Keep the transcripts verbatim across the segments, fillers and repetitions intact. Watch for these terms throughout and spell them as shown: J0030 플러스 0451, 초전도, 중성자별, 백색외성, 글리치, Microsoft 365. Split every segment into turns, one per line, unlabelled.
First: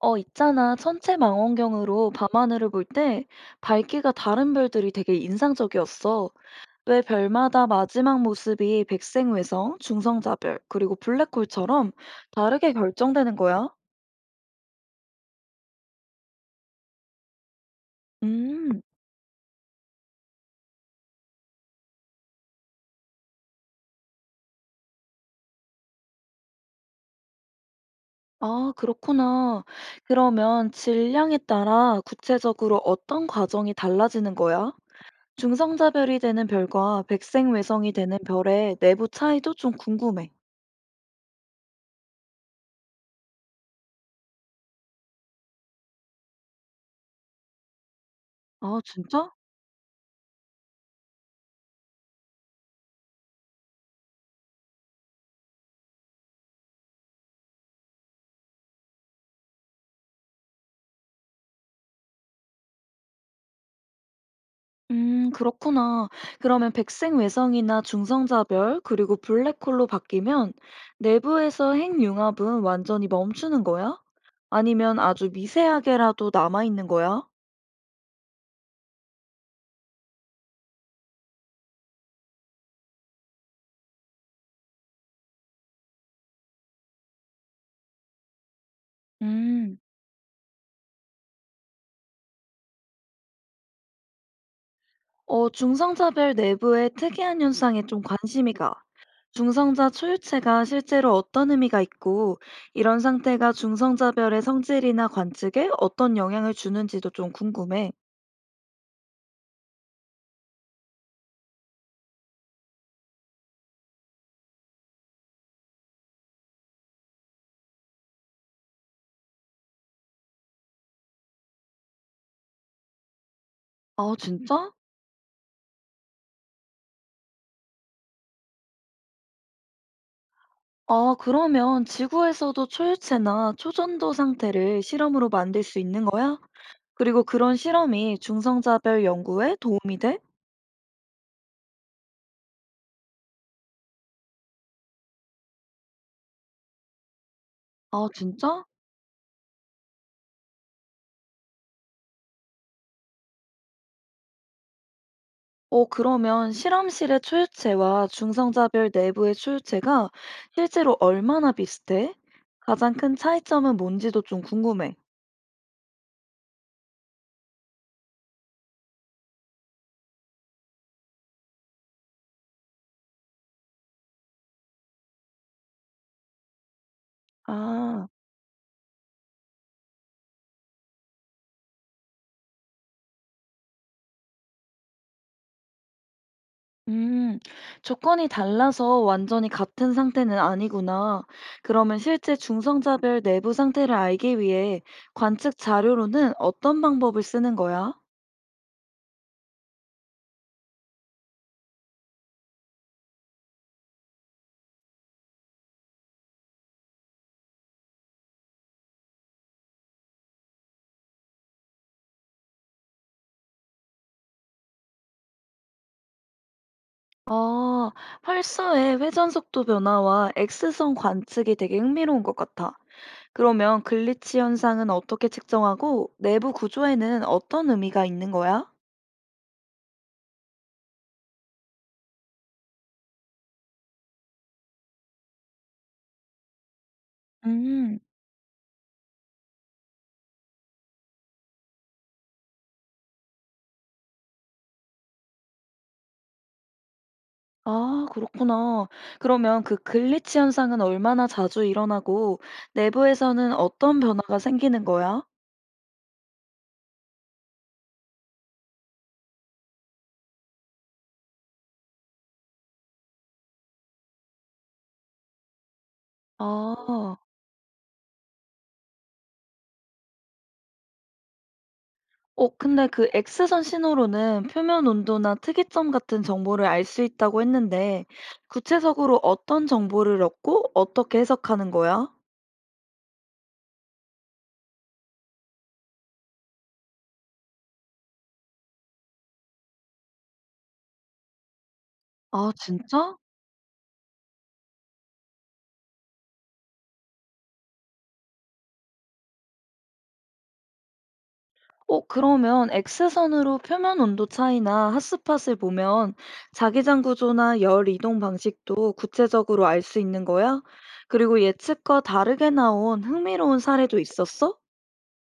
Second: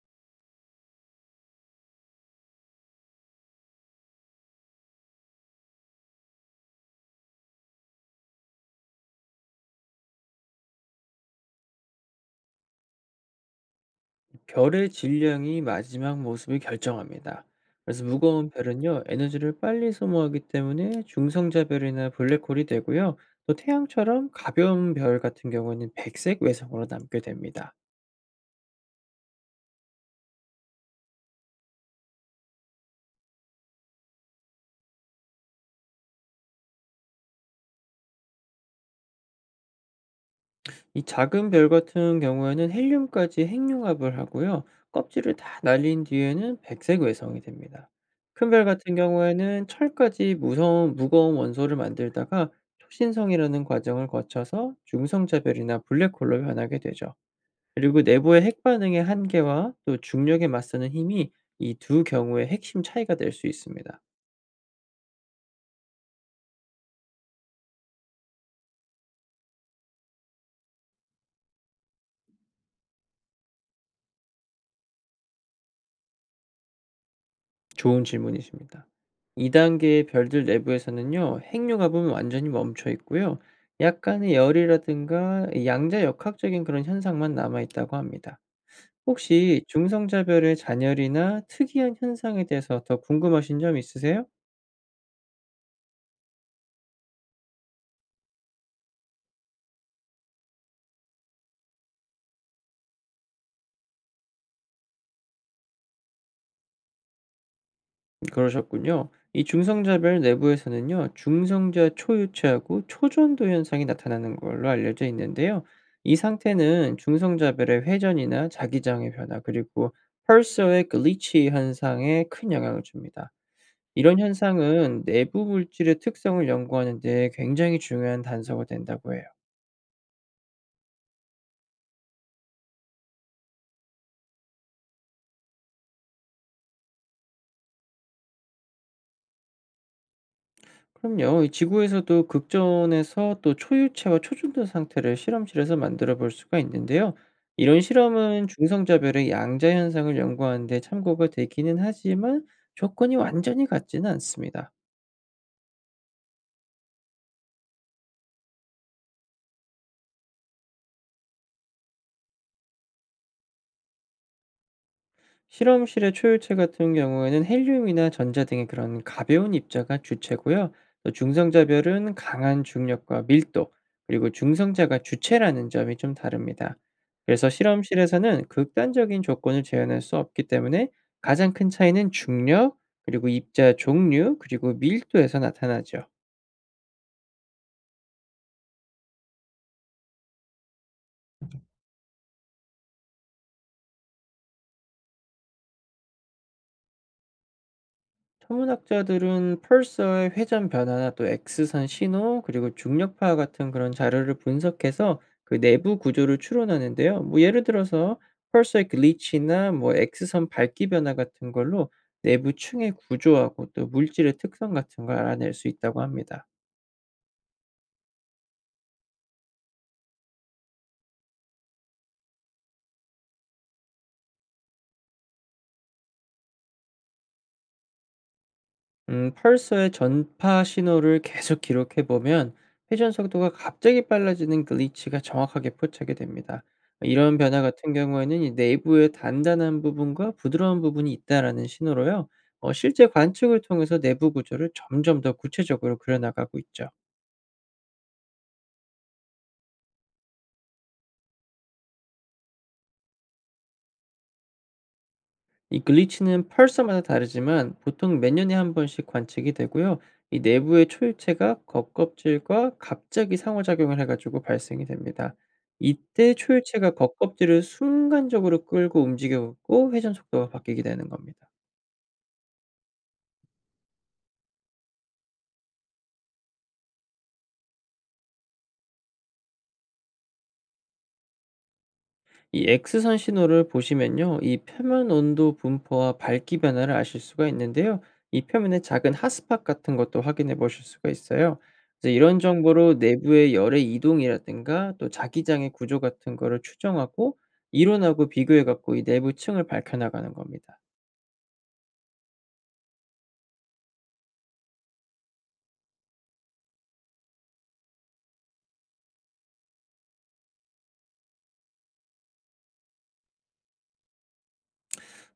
어, 있잖아. 천체 망원경으로 밤하늘을 볼 때 밝기가 다른 별들이 되게 인상적이었어. 왜 별마다 마지막 모습이 백색외성, 중성자별, 그리고 블랙홀처럼 다르게 결정되는 거야?
별의 질량이 마지막 모습을 결정합니다. 그래서 무거운
음,
별은요, 에너지를 빨리 소모하기 때문에 중성자별이나 블랙홀이 되고요. 또 태양처럼 가벼운 별 같은 경우에는 백색 외성으로 남게 됩니다.
아, 그렇구나. 그러면 질량에 따라 구체적으로 어떤 과정이 달라지는 거야? 중성자별이 되는 별과 백색외성이 되는 별의 내부 차이도 좀 궁금해.
이 작은 별 같은 경우에는 헬륨까지 핵융합을 하고요. 껍질을 다 날린 뒤에는 백색 외성이 됩니다. 큰 별
아,
같은
진짜?
경우에는 철까지 무서운 무거운 원소를 만들다가 초신성이라는 과정을 거쳐서 중성자별이나 블랙홀로 변하게 되죠. 그리고 내부의 핵 반응의 한계와 또 중력에 맞서는 힘이 이 두 경우의 핵심 차이가 될 수 있습니다.
음, 그렇구나. 그러면 백색외성이나 중성자별, 그리고 블랙홀로 바뀌면 내부에서 핵융합은 완전히 멈추는 거야? 아니면 아주 미세하게라도 남아있는 거야?
좋은 질문이십니다. 이 단계의 별들 내부에서는요. 핵융합은 완전히 멈춰 있고요. 약간의 열이라든가 이 양자 역학적인 그런 현상만 남아 있다고 합니다. 혹시
음,
중성자별의 잔열이나 특이한 현상에 대해서 더 궁금하신 점 있으세요?
어, 중성자별 내부의 특이한 현상에 좀 관심이 가. 중성자 초유체가 실제로 어떤 의미가 있고, 이런 상태가 중성자별의 성질이나 관측에 어떤 영향을 주는지도 좀 궁금해.
그러셨군요. 이 중성자별 내부에서는요, 중성자 초유체하고 초전도 현상이 나타나는 걸로 알려져 있는데요. 이 상태는 중성자별의 회전이나 자기장의 변화, 그리고 펄서의 글리치 현상에 큰 영향을 줍니다.
아,
이런
진짜?
현상은 내부 물질의 특성을 연구하는 데 굉장히 중요한 단서가 된다고 해요.
아, 그러면 지구에서도 초유체나 초전도 상태를 실험으로 만들 수 있는 거야? 그리고 그런 실험이 중성자별 연구에 도움이 돼?
그럼요. 이 지구에서도 극전에서 또 초유체와 초중등 상태를 실험실에서 만들어 볼 수가 있는데요. 이런
아,
실험은
진짜?
중성자별의 양자 현상을 연구하는 데 참고가 되기는 하지만 조건이 완전히 같지는 않습니다.
어, 그러면 실험실의 초유체와 중성자별 내부의 초유체가 실제로 얼마나 비슷해? 가장 큰 차이점은 뭔지도 좀 궁금해.
실험실의 초열체 같은 경우에는 헬륨이나 전자 등의 그런 가벼운 입자가 주체고요. 또 중성자별은 강한 중력과 밀도, 그리고 중성자가 주체라는 점이 좀 다릅니다. 그래서
아.
실험실에서는 극단적인 조건을 재현할 수 없기 때문에 가장 큰 차이는 중력, 그리고 입자 종류, 그리고 밀도에서 나타나죠.
음, 조건이 달라서 완전히 같은 상태는 아니구나. 그러면 실제 중성자별 내부 상태를 알기 위해 관측 자료로는 어떤 방법을 쓰는 거야?
천문학자들은 펄서의 회전 변화나 또 엑스선 신호 그리고 중력파 같은 그런 자료를 분석해서 그 내부 구조를 추론하는데요. 뭐 예를 들어서 펄서의 글리치나 뭐 엑스선 밝기 변화 같은 걸로 내부 층의 구조하고 또 물질의 특성 같은 걸 알아낼 수 있다고 합니다.
아, 활서의 회전 속도 변화와 엑스선 관측이 되게 흥미로운 것 같아. 그러면 글리치 현상은 어떻게 측정하고 내부 구조에는 어떤 의미가 있는 거야?
음, 펄서의 전파 신호를 계속 기록해 보면 회전 속도가 갑자기 빨라지는 글리치가 정확하게 포착이 됩니다. 이런 변화 같은
음.
경우에는 이 내부의 단단한 부분과 부드러운 부분이 있다라는 신호로요. 어, 실제 관측을 통해서 내부 구조를 점점 더 구체적으로 그려나가고 있죠.
아, 그렇구나. 그러면 그 글리치 현상은 얼마나 자주 일어나고 내부에서는 어떤 변화가 생기는 거야?
이 글리치는 펄서마다 다르지만 보통 몇 년에 한 번씩 관측이 되고요. 이 내부의 초유체가 겉껍질과 갑자기 상호작용을 해가지고 발생이 됩니다. 이때 초유체가
아,
겉껍질을 순간적으로 끌고 움직였고 회전 속도가 바뀌게 되는 겁니다.
어, 근데 그 엑스선 신호로는 표면 온도나 특이점 같은 정보를 알 수 있다고 했는데 구체적으로 어떤 정보를 얻고 어떻게 해석하는 거야?
이 엑스선 신호를 보시면요. 이 표면 온도 분포와 밝기 변화를 아실 수가 있는데요. 이 표면의 작은 핫스팟 같은 것도 확인해 보실 수가 있어요. 그래서 이런
아,
정보로
진짜?
내부의 열의 이동이라든가 또 자기장의 구조 같은 거를 추정하고 이론하고 비교해 갖고 이 내부 층을 밝혀 나가는 겁니다.
어, 그러면 엑스선으로 표면 온도 차이나 핫스팟을 보면 자기장 구조나 열 이동 방식도 구체적으로 알 수 있는 거야? 그리고 예측과 다르게 나온 흥미로운 사례도 있었어?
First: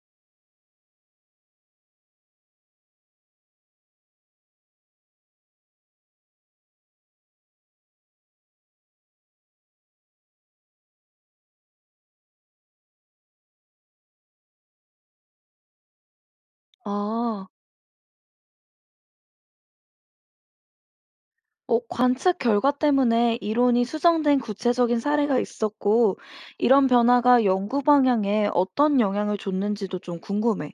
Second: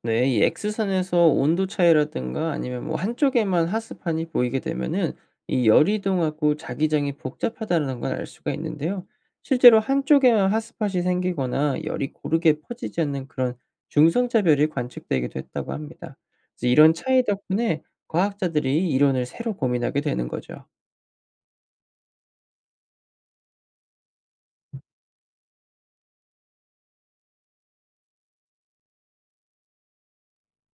네. 이 X선에서 온도 차이라든가 아니면 뭐 한쪽에만 하스판이 보이게 되면은 이 열이 이동하고 자기장이 복잡하다는 걸 알 수가 있는데요. 실제로 한쪽에만 핫스팟이 생기거나 열이 고르게 퍼지지 않는 그런 중성차별이 관측되기도 했다고 합니다. 그래서 이런 차이
아,
덕분에 과학자들이 이론을 새로 고민하게 되는 거죠.
어, 관측 결과 때문에 이론이 수정된 구체적인 사례가 있었고, 이런 변화가 연구 방향에 어떤 영향을 줬는지도 좀 궁금해.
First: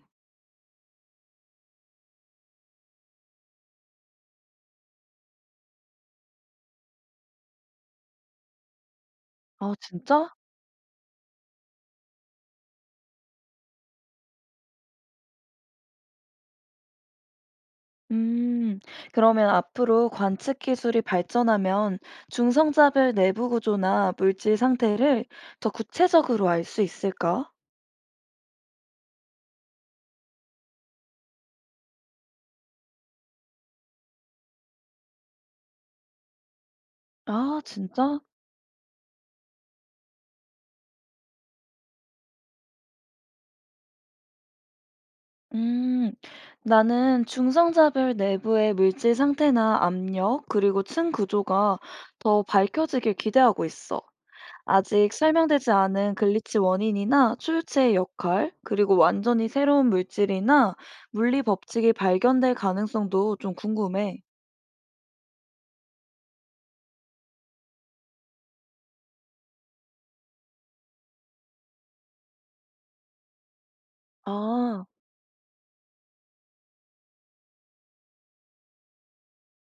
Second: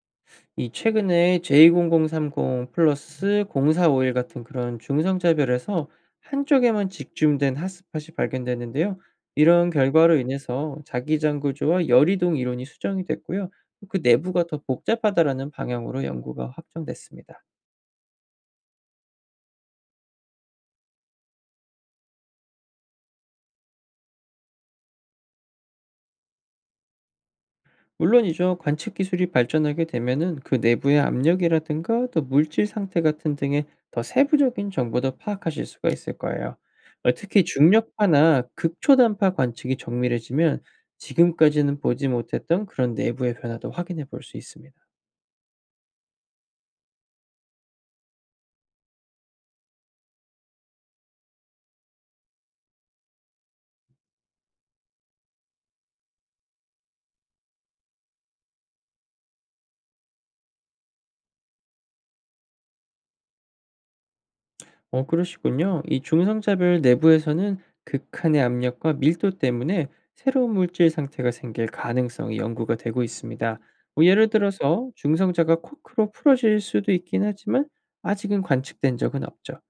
이 최근에 제이 공공삼공 플러스 공사오일 같은 그런 중성차별에서 한쪽에만 집중된 핫스팟이 발견됐는데요. 이런
아,
결과로
진짜?
인해서 자기장 구조와 열이동 이론이 수정이 됐고요. 그 내부가 더 복잡하다라는 방향으로 연구가 확정됐습니다.
음, 그러면 앞으로 관측 기술이 발전하면 중성자별 내부 구조나 물질 상태를 더 구체적으로 알 수 있을까?
물론이죠. 관측 기술이 발전하게 되면은 그 내부의 압력이라든가 또 물질 상태 같은 등의 더 세부적인 정보도 파악하실 수가 있을 거예요. 어, 특히
아, 진짜?
중력파나 극초단파 관측이 정밀해지면 지금까지는 보지 못했던 그런 내부의 변화도 확인해 볼 수 있습니다.
음, 나는 중성자별 내부의 물질 상태나 압력, 그리고 층 구조가 더 밝혀지길 기대하고 있어. 아직 설명되지 않은 글리치 원인이나 출처의 역할, 그리고 완전히 새로운 물질이나 물리 법칙이 발견될 가능성도 좀 궁금해.
어 그러시군요. 이 중성자별 내부에서는 극한의 압력과 밀도 때문에 새로운 물질 상태가 생길 가능성이 연구가 되고 있습니다. 뭐 예를
아.
들어서 중성자가 코크로 풀어질 수도 있긴 하지만 아직은 관측된 적은 없죠.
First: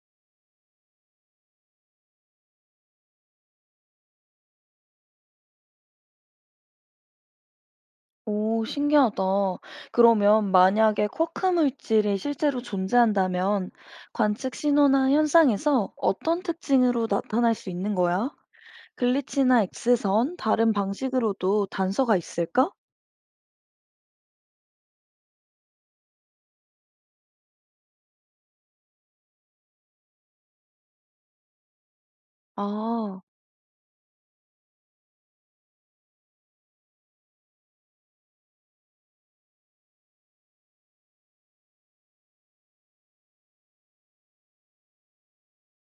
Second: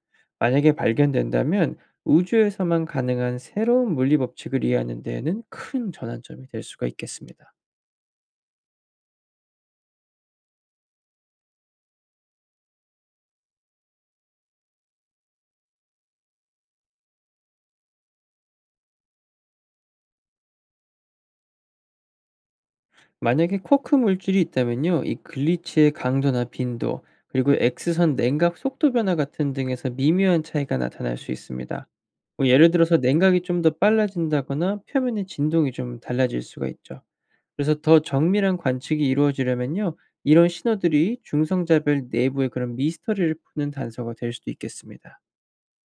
만약에 발견된다면 우주에서만 가능한 새로운 물리 법칙을 이해하는 데에는 큰 전환점이 될 수가 있겠습니다.
오 신기하다. 그러면 만약에 쿼크 물질이 실제로 존재한다면 관측 신호나 현상에서 어떤 특징으로 나타날 수 있는 거야? 글리치나 엑스선 다른 방식으로도 단서가 있을까?
만약에 쿼크 물질이 있다면요. 이 글리치의 강도나 빈도, 그리고 엑스선 냉각 속도 변화 같은 등에서 미묘한 차이가 나타날 수 있습니다. 뭐 예를 들어서
아.
냉각이 좀 더 빨라진다거나 표면의 진동이 좀 달라질 수가 있죠. 그래서 더 정밀한 관측이 이루어지려면요. 이런 신호들이 중성자별 내부의 그런 미스터리를 푸는 단서가 될 수도 있겠습니다.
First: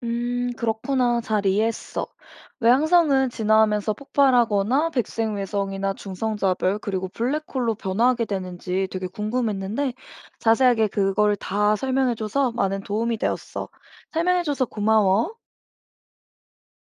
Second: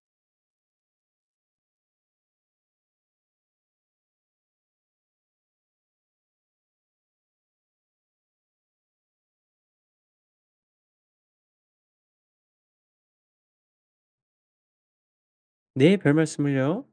음, 그렇구나. 잘 이해했어. 외향성은 진화하면서 폭발하거나 백색외성이나 중성자별, 그리고 블랙홀로 변화하게 되는지 되게 궁금했는데 자세하게 그걸 다 설명해줘서 많은 도움이 되었어. 설명해줘서 고마워.
네, 별 말씀을요.